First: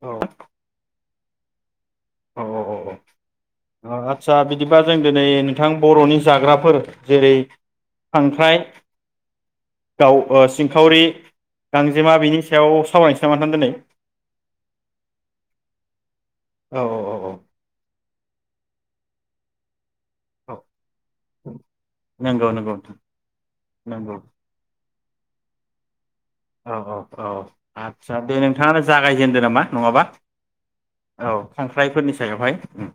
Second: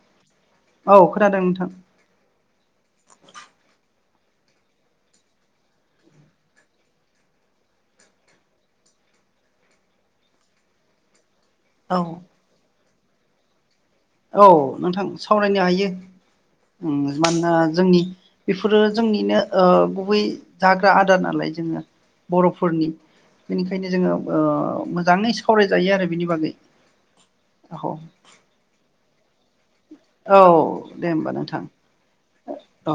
औ औ खोनादों नों थां औ औ औ औ आदसा बिदिबा जों दिनै नोंथां बर'नि जाग्राफोर जेरै खांख्राइ गाव सिंखावरि गांजेमा बिनि सायाव सावायनोसै [unintelligible] दोनै औ नोंथां सावरायनो हायो औ औ औ मानोना जोंनि बेफोरो जोंनिनो गु बै औ जाग्रा आदार नालाय जोङो नंगौ नंगौ बर'फोरनि नोंथां बेनिखायनो जोङो नंगौ मो मोजाङै सावरायजायो आरो बिनि बागै औ औ औ आदसा दे नोंथाङानो जागाय जेनदो नामा नङाबा औ दे होमबा औ नोंथां खांख्राइफोरनि सायावहाय उम औ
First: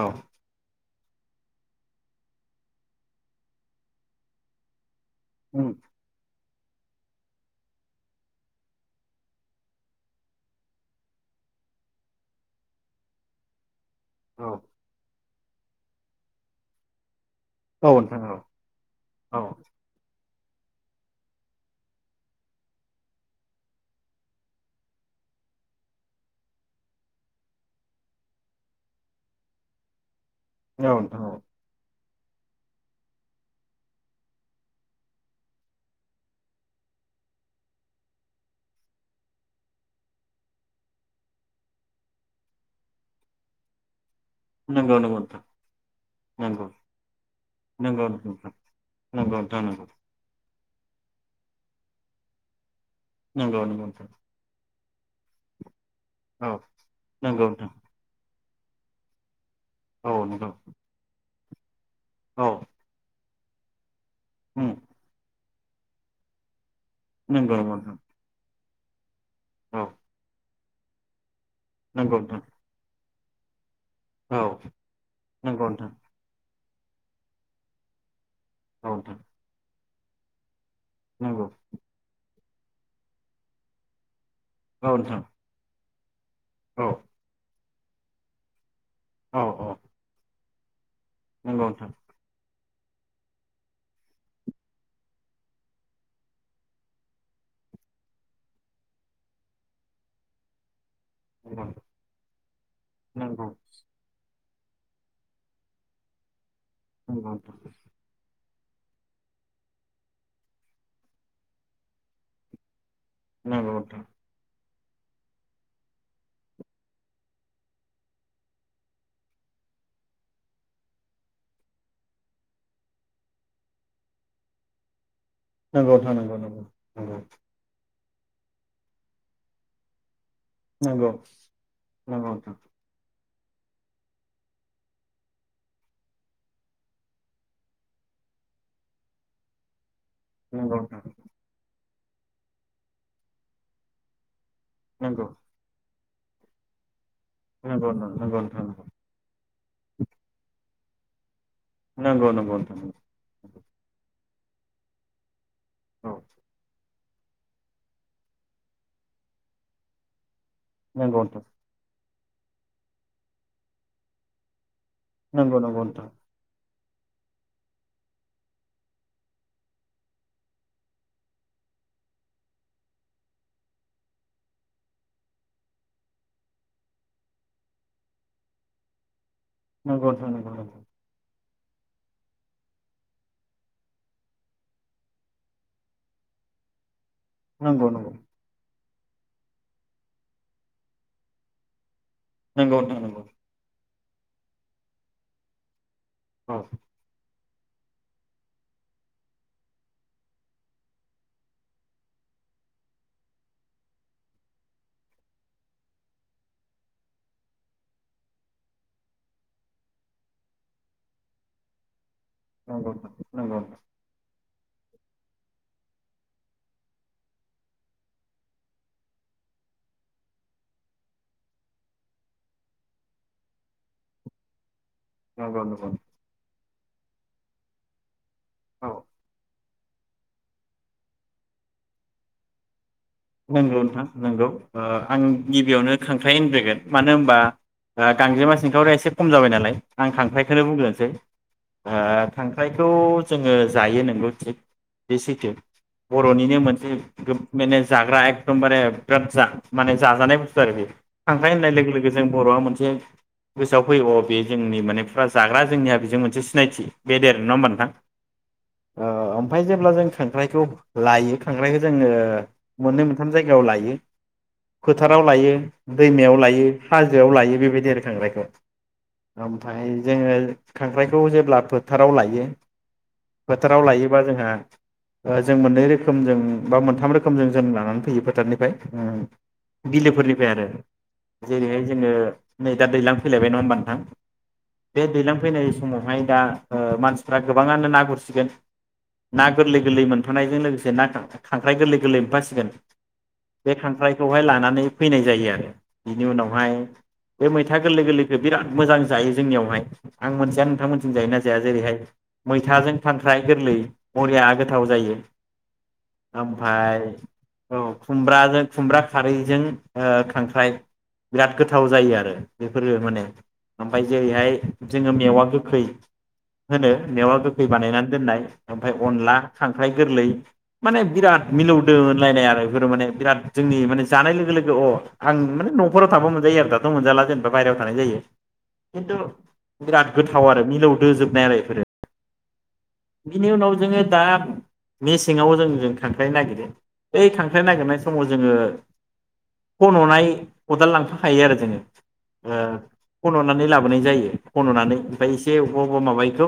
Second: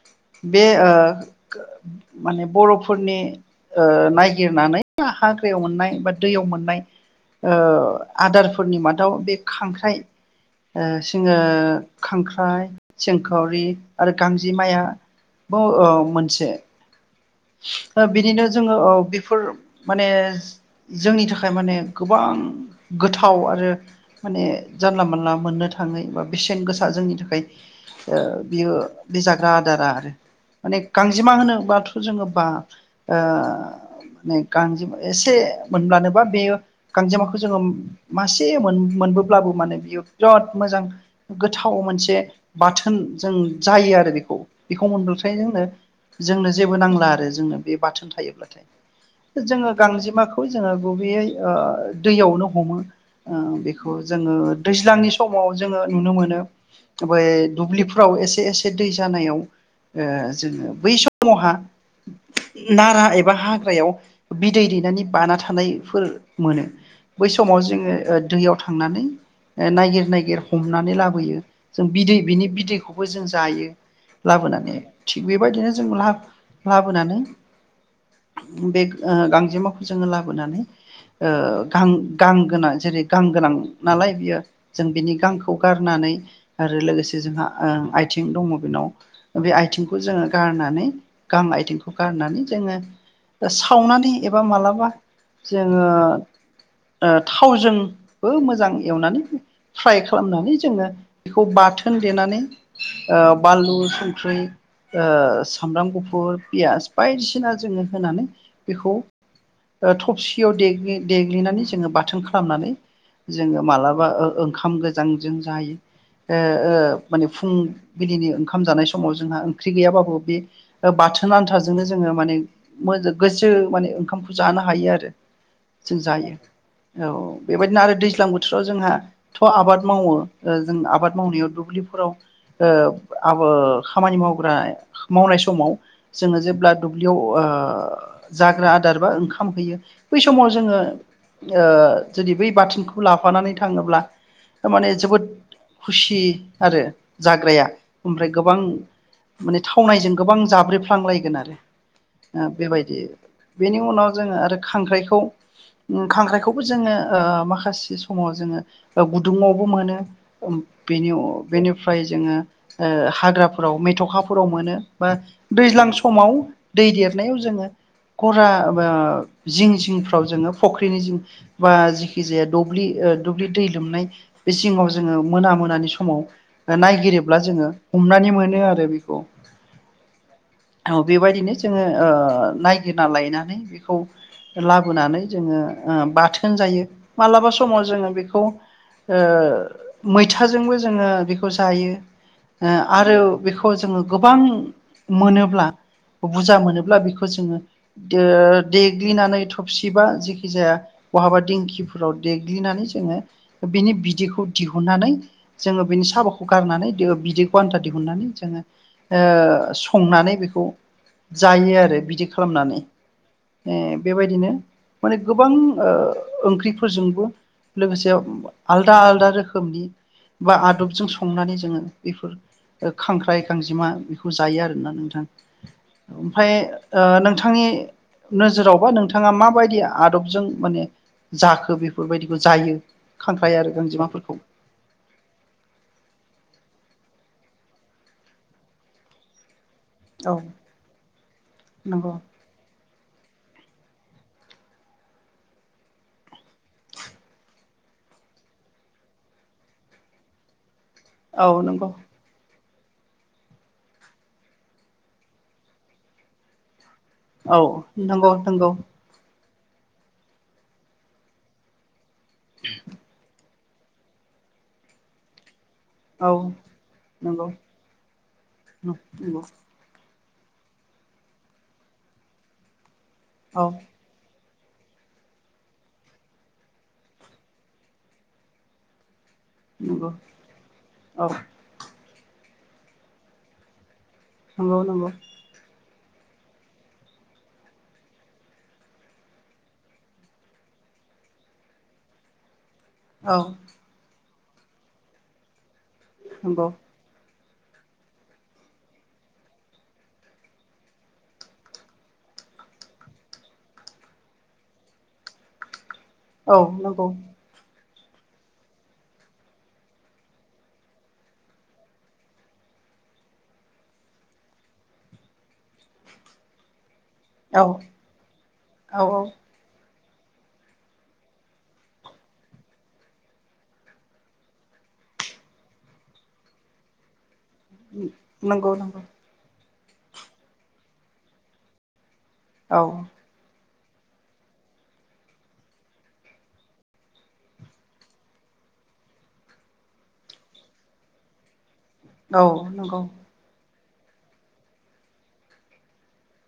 औ बे ओ माने बर'फोरनि ओ नायगिरनानै हाग्रायाव उम मोननाय बा दैयाव मोन नाय ओ आदारफोरनि मादाव बे खांख्राइ ओ सिङो खांख्राइ सिंखावरि आरो औ गांजेमाया बो ओ मोनसे औ ओ नोंथां औ बिदिनो जोङो औ बेफोर माने जोंनि थाखाय माने गोबां गोथाव आरो माने जानला मोनानला मोननो थाङो बा बेसेन गोसा जोंनि थाखाय ओ बियो बे जाग्रा आदारा आरो माने नोंथां औ गांजेमा होनो बाथ जोङो बा ओ नै गांजेमा एसे मोनब्लानोबा बेयो गांजेमाखौ जोङो मासे मोनबोब्लाबो माने बेयो बिराद मोजां गोथाव मोनसे बाथोन जों जायो आरो बेखौ बेखौ नंगौ नंगौ मोनब्लाथाय नोंथां जोंनो जोंनो नंगौ जेबो नांला आरो जोंनो बे नंगौ बाथोन नंगौ नोंथां थायोब्लाथाय नंगौ नोंथां जोङो नंगौ गांजेमाखौ। जोङो गुबेयै ओ दैयावनो हमो ओ नंगौ नंगौ बेखौ नोंथां जोङो दैज्लांनि समाव जोङो नुनो मोनो औ नंगौ नोंथां दुब्लिफ्राव एसे एसे एसे दै जानायाव औ ओ नंगौ जोङो बै सम महा औ नारा एब बा हाग्रायाव बिदै उम दैनानै बाना थानायफोर मोनो। बै नंगौ समाव जोङो नोंथां ओ दैयाव थांनानै ए औ नायगिर नायगिर हमनानै लाबोयो। जों नंगौ बिदै बिनि नोंथां बिदैखौ बो जों जायो। औ लाबोनानै थिग नंगौ नोंथां बेबायदिनो [unintelligible] लाबोनानै बे औ ओ नोंथां गांजेमा जोङो लाबोनानै ओ नंगौ गां गां गोनां जेरै गां गोनां नालाय बियो। जों औ बिनि नोंथां गांखौ गार नानै आरो औ लोगोसे जोंहा ओं आइथिं दङ बिनाव। औ बे औ आइथिंखौ जोङो गारनानै गां नंगौ नोंथां आइथिंखौ गारनानै जोङो सावनानै एबा मालाबा जोङो ओ थावजोंबो मोजां एवनानै फ्राय खालामनानै जोङो बेखौ नंगौ बाथोन देनानै नंगौ बानलु ओ संख्रै ओ सामब्राम गुफुर पियास बायदिसिना जोङो होनानै बेखौ ओ थबसियाव देग्लि देग्लिनानै जोङो बाथोन खालामनानै जोङो नंगौ नोंथां मालाबा ओ ओंखामजो जांजों जायो ओ ओ माने फुंबिलिनि ओंखाम जानाय समाव जोंहा ओंख्रि गैयाबाबो बे बाथोन आनथाजोंनो जोङो माने मो-गोसो माने ओंखामखो जानो हायो आरो। नंगौ जों नोंथां नंगौ जायो नोंथां औ बेबायदिनो आरो दैज्ल दैज्लां बोथोराव जोंहा थ आबाद मावो। ओ जों आबाद नंगौ मावनायाव दुब्लिफोराव नंगौ ओ आबो खामानि माव बोनाय मावनाय समाव जोङो जेब्ला दुब्लियाव ओ जाग्रा आदार बा ओंखाम होयो बै समाव जोङो नंगौ ओ जुदि बै बाथोनखौ लाफानानै थाङोब्ला थारमाने जोबोद खुसि आरो। जाग्राया नंगौ नंगौ ओमफ्राय गोबां नोंथां माने थावनायजों गोबां जाब्रेफ्लांलायगोन आरो। नंगौ नोंथां बेबायदि बेनि उनाव जोङो आरो खांख्राइखौ उम खांख्रायखौबो जोङो ओ माखासे समाव जोङो गुदुङावबो मोनो। नंगौ बेनि नंगौ नोंथां नंगौ अ नोंथां औ नंगौ नोंथां बेनिफ्राय जोङो ओ हाग्राफोराव मेथ' खाफोराव मोनो। बा दैज्लां समाव दै देरनायाव जोङो गरा बा जिं जिंफ्राव जोङो फख्रिनि जिं बा जिखि जाया दब्लि ओ दुब्लि दै लोमनाय बे जिङाव जोङो मोना मोनानि समाव ओ नायगिरोब्ला जोङो हमनानै मोनो आरो बि नोंगौ नोंथां नोंगौ नोंगौ। बेबायदिनो जोङो ओ नायगिरना लायनानै बेखौ लाबोनानै जोङो ओ बाथोन जायो । मालाबा समाव नंगौ जोङो नोंथां बेखौ ओ मैथाजोंबो जोङो बेखौ जायो । ओ नंगौ नंगौ नंगौ नोंथां नंगौ आरो बेखौ जोङो गोबां मोनोब्ला औ बुजा मोनोब्ला बेखौ जोङो दो देग्लिनानै थोबसिबा जेखि जाया बहाबा दिंखिफोराव देग्लिनानै जोङो बेनि बिदैखौ दिहुननानै जोङो बेनि साबाखौ गारनानै दो बिदैखौ आन्था दिहुननानै जोङो ओ संनानै बेखौ जायो आरो बिदि खालामनानै नंगौ नोंथां ए बेबायदिनो माने गोबां ओ ओंख्रिफोरजोंबो लोगोसे आलदा आलदा रोखोमनि बा आदबजों संनानै जोङो बेफोर ओ खांख्राइ गांजिमा बेखौ जायो आरो। ना नोंथां नंगौ नंगौ ओमफाय ओ नोंथांनि नोजोरावबा औ नोंथाङा माबायदिया आदबजों माने जाखो बेफोरबायदिखो जायो । नोंगौ नोंथां नोंगौ, ओ आं गिबियावनो खांख्राइ होनग्रोगोन मानो होनबा ओ गांजेमा सेंखावरिया एसे खम जाबाय नालाय । आं औ खांख्राइखोनो बुंग्रोनोसै ओ नंगौ खांख्राइखौ जोङो जायो नोंगौ थिग बे सैथो बर'निनो मोनसे मेने जाग्रा एखदमबारे बिराद जा माने जाजानाय बुस्थु आरो बियो । औ थांनाय होननाय नंगौ लोगो-लोगो जों बर'आ मोनस जे गोसोआव फैगौ बे जोंनि माने फुरा जाग्रा जोंनिया बेजों मोनसे सिनायथि । औ नंगौ-नंगौ । ओमफाय जेब्ला जों खांख्राइखौ लायो खांख्राइखौ जोङो मोननै मोनथाम जायगायाव लायो फोथाराव लायो । औ दैमायाव लायो हाजोआव नंगौ लायो बेबायदि आरो खांख्राइयखौ नंगौ ओमफाय जोङो खांख्राइखौ जेब्ला फोथाराव लायो । औ फोथाराव लायोबा जोंहा ओ जों मोननै रोखोमजों बा मोनथाम रोख खोमजों जों लानानै फैयो फोथारनिफ्राय ओं नंगौ बिलोफोरनिफाय आरो औ जेरैहाय जोङो नै दा दैज्लां फैलायबाय नङा होनोमबा नोंथां नंगौ । दे नंगौ दैलां फैनाय समावहाय दा ओ मानसिफ्रा गोबाङानो ना गुरसिगोन ना गोरलै-गोरलै मोनफानायजों लोगोसे ना खां-खांख्राइ गोरलै गोरलै मोनफासिगोन। औ बे खांख्राइ खौहाय लानानै फैनाय जायो आरो बिनि नंगौ उनावहाय बे मैथा गोरलै गोरलैखौ बिराद मोजां जायो जोंनियावहाय आं मोनथिया नोंथांमोनथिजों जायो नायो ना जाया जेरैहाय मैथाजों खांख्राइ गोरलै बरिया गोथाव जायो औ । नंगौ फाय औ, खुमब्राजों खुमब्रा खारैजों ओ खांख्राइ बिराद गोथाव जायो आरो बेफोरो माने ओमफ्राय जेरैहाय जोङो मेवा गो गोखै होनो मेवा औ गोखै बानायनानै दोननाय ओमफ्राय औ अनला खांख्राइ गोरलै माने बिराद मिलौदो मोनलायनाय आरो बेफोरो माने बिराद जोंनि माने जानाय लोगो लोगो अ आं माने न'खराव थाबा मोनजायो आरो दाथ' मोनजाला जेन थ बाहराव थानाय जायो नंगौ नंगौ खिन्थु बिराद गोथाव आरो मिलौदो जोबनाय आरो बेफोरो औ बिनि उनाव जोङो दा मेसेङाव जों-जों खांख्राइ नागिरो बै खांख्राइ नागिरनाय समाव जोङो खननाय खदाल लांफाखायो आरो जोङो औ ओ नंगौ खन'नानै ला बोनाय जायो खन'नानै ओमफ्राय एसे अबेबा अबेबा माबाखौ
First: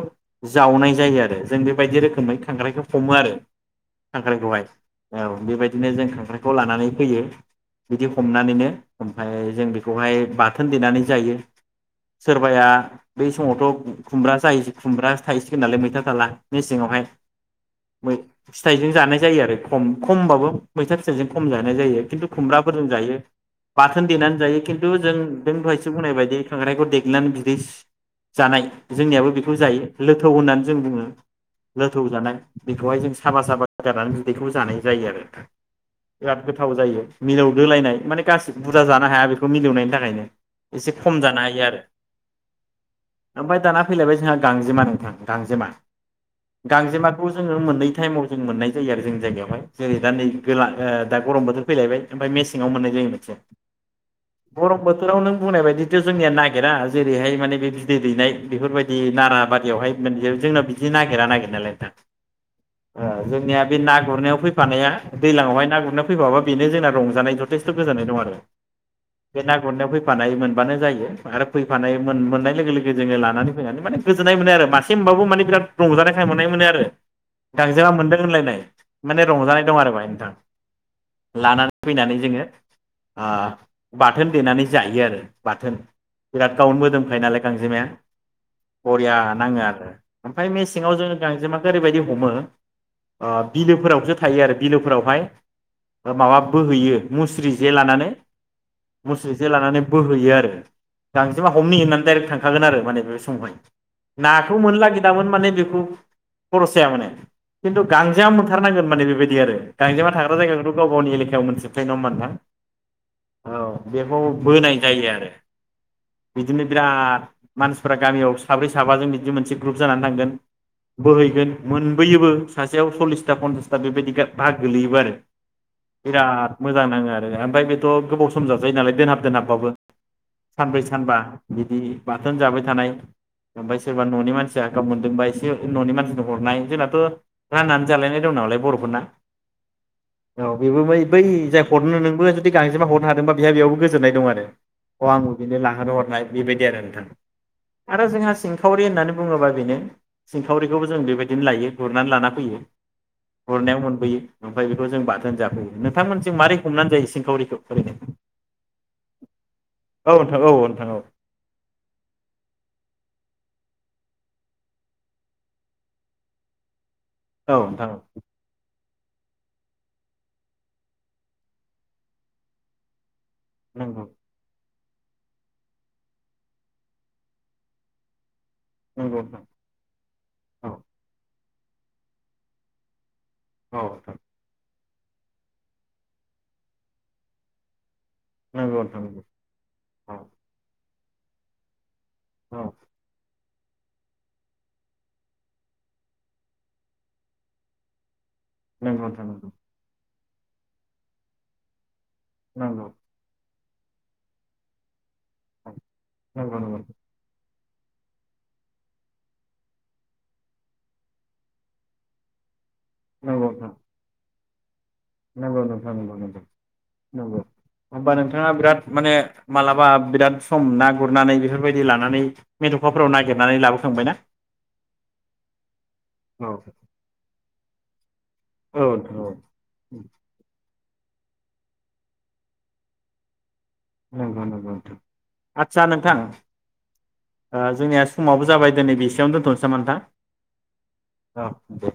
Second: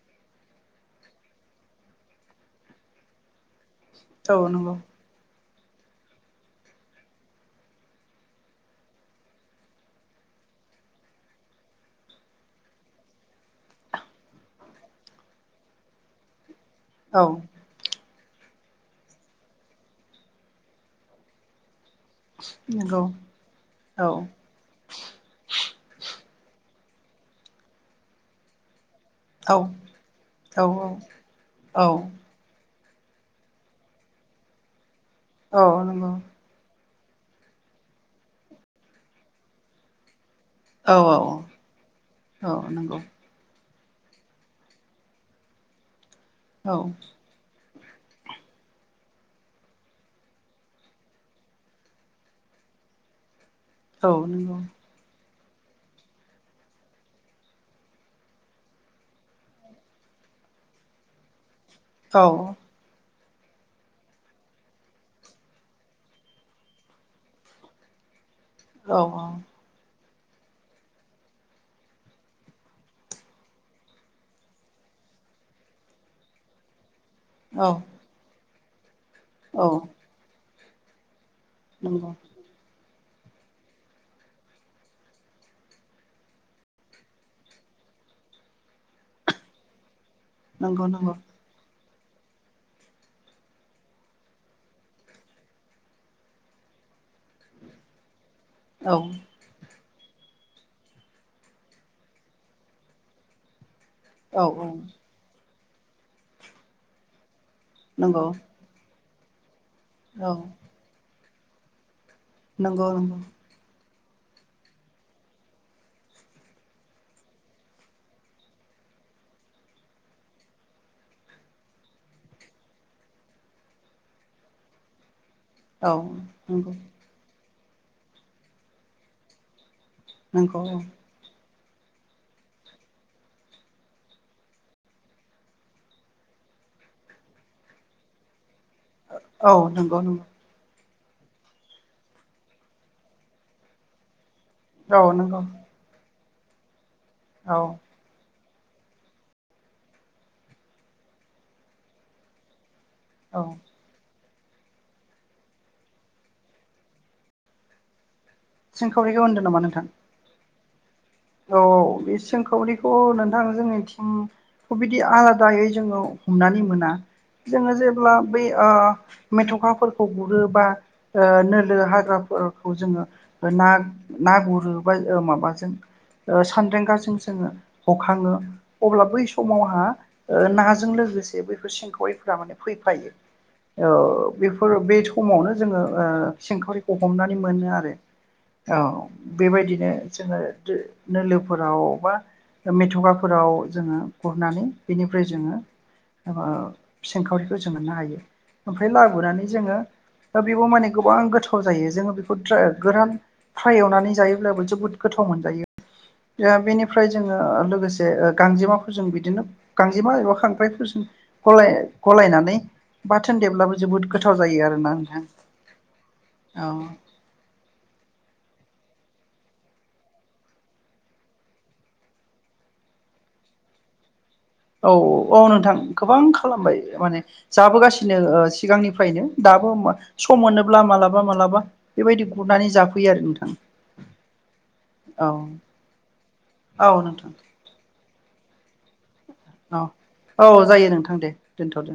जावनाय जायो आरो जों बेबायदि रोखोमै खांख्रायखौ हमो आरो औ खांख्रायखौहाय नंगौ औ बेबायदिनो जों खांख्राइखौ लानानै फैयो बिदि हमनानैनो ओमफ्राय जों बेखौहाय बाथोन देनानै जायो सोरबाया बै समावथ' खुमब्रा जायो खुमब्रा थायसिगोन नालाय मैथा थाला मेसेङावहाय औ मै फिथाइजों जानाय जायो आरो खम खमबाबो मैथा फिथाइजों खम जानाय जायो खिन्थु खुमब्राफोरजों नंगौ जायो बाथोन औ देनानै जायो खिन्थु जों नों दहायसो बुंनाय बायदियै खांख्रायखौ देग्लिनानै बिदै जानाय जोंनियाबो औ बेखौ जायो लोथौ होननानै औ जों बुङो औ लोथौ जानाय बेखौहाय जों साबा साबा गारनानै बिदैखौ जानाय जायो आरो नोंथां औ नंगौ बिराद गोथाव जायो मिलौदोलायनाय माने गासिबो बुरजा जानो हाया बेखौ मिलौनायनि थाखायनो एसे औ खम जानो हायो आरो औ नंगौ औ नंगौ ओमफ्राय दाना फैलायबाय जोंहा गांजेमा नोंथां गांजेमा औ गांजेमाखौ जोङो मोननै टाइमाव जों मोननाय जायो आरो जोंनि जायगायावहाय जेरै दा नै गोला ओ दा गरम बोथोर फैलायबाय ओमफ्राय मेसेङाव मोननाय जायो मोनसे। गरम बाथोराव नों बुंनाय बायदिथ' जोंनिया नागिरा जेरैहाय माने बे बिदै दैनाय बेफोरबायदि नारा बारियावहाय मोन जोंनाव बिदि नागिरा नागिरनायलाय औ जोंनिया बे ना गुरनायाव फैफानाया दैजलांआवहाय ना गुरनायाव फैफाबा बेनो जोंना रंजानाय जथेस्थ' गोजनाय दं आरो। औ बे ना गुरनायाव फै फानाय मोनबानो जायो आरो फैफानाय मोन मोननाय लोगो लोगो जोङो लानानै फैनानै माने गोजोननाय मोनो आरो मासे मोनबाबो माने बिराद। रंजानायखाय मोननाय मोनो आरो। गांजेमा मोनदों होनलायनाय माने रंजानाय दं औ आरो बेहाय नोंथां लानानै नंगौ फैनानै जोङो आ बाथोन देनानै जायो आरो बाथोन बिराद गावनो मोदोमखायो नालाय गांजेमाया बरिया नाङो आरो। फ्राय नंगौ मेसेङाव नंगौ जोंङो ओरैबायदि हमो ओ बिलोफोरावसो थायो आरो बिलोफोरावहाय माबा बोहैयो मुस्रि जे लानानै। औ मुस्रिजे लानानै बोहैयो आरो गांजेमा हमनि होननानै डाइरेक थांखागोन आरो माने बे समावहाय। औ नाखौ मोनला खि माने बेखौ खर'साया माने खिन्थु नंगौ गांजेमा मोनथारनांगोन माने बेबायदि दि आरो गांजेमा औ थाग्रा जायगाखौथ गाव गावनि एले [unintelligible] नंगौ बेखौ बोनाय जायो आरो बिदिनो बिराद मानसिफ्रा गामियाव साब्रै साबाजों बिदि मोनसे ग्रुप जानानै थांगोन बोहैगोन मोनबोयोबो सासेयाव सल्लिसथा पन्सासथा बेबायदि भाहाग गोलैयोबो आरो। औ बिराद नंगौ मोजां नाङो आरो ओमफ्राय बे थ' गोबाव सम जाजायो नालाय दोनहाब दोनहाब बाबो नंगौ सानब्रै सानबा बिदि बाथोन जाबाय थानाय ओमफ्राय सोरबा न'नि मान फ्रा गाव मोनदोंबा एसे न'नि मानसिनो हरनाय जोंनाथ' राननानै जालायनाय दं नालाय बर' ना औ नंगौ नंगौ बेबो बै बै जाय हरनो नोंबो जुदि गांजेमा हरनो हादोंबा बेहा बेयावबो गोजोननाय दं आरो। अ औ आंबो नंगौ बिनो लाहोनो हरनाय। बेबायदि आरो नोंथां आरो जोंहा सि हरि होननानै बुङोबा बेनो सिंखावरिखौबो जों बेबायदिनो लायो गुरनानै लाना फैयो। औ औ गुरनायाव मोनबोयो। ओमफ्राय बेखौ जों बाथोन जाफैयो नोंथांमोनजों मारै हमनानै जायो सिंखावरिखौ फरमायनाय सोंखावरिखौ होनदों नामा नोंथां? औ नोंथां औ औ बे सोंखावरिखौ नोंथां जोंनिथिंखौ बिदि आलादायै जोङो हमनानै मोना। औ जोङो नोंथां औ जेब्ला बै ओ मेथखाफोरखौ गुरो बा नोलो हाग्राफोरखौ जोङो ना नंगौ ना गुरो ओ माबाजों सान्दांगाजों जोङो हखाङो अब्ला नंगौ बै नोंथां समाव आंहा औ नाजों लोगोसे बे बेफोर सिंखारिफोरा माने फैफायो औ नोंथां ओ बेफोर बे बे समावनो जोङो ओ सिंखावरिखौ हमनानै मोनो आरो औ नंगौ नोंथां नंगौ बेबायदिनो औ जोङो नोलोफोराव बा औ मेथगाफोराव जोङो गुरनानै बेनिफ्राय जोङो सिंखावरिखौ जों मोननो हायो ओमफ्राय नंगौ नोंथां लाबोनानै जोङो दा बेबो माने गोबां गोथाव जायो जोङो बे- खथ्रा नंगौ गोरान फ्राय एवनानै जायोब्लाबो जोबोद गोथाव मोनजायो नंगौ नंगौ बेनिफ्राय जोङो लोगोसे गांजेमाफोरजों बिदिनो गांजेमा एबा खांख्राइफोरजों गलाय गलायनानै बाथोन नंगौ नोंथां देबब्लाबो जोबोद गोथ- थाव जायो आरो ना नंगौ नोथां नंगौ नंगौ नंगौ होमबा नोंथाङा बिराद माने मालाबा बिराद सम ना गुरनानै बेफोरबायदि लानानै मेथखाफोराव नागिरनानै लाबोखांबायना? औ औ औ नोंथां गोबां औ खालामबाय माने जाबोगासि नो औ सिगांनिफायनो नोंथां औ दाबो मा सम मोनोब गुरब्ला मालाबा मालाबा बेबायदि गुरनानै जाफैयो आरो नोंथां नंगौ नंगौ नोंथां औ आदसा नोंथां औ नोंथां ओ जोंनिया समाबो जाबाय दिनै बिस दोनथनोसै नामा औ नोंथां औ जायो नोंथां दे औ दे दोनथ'दो उ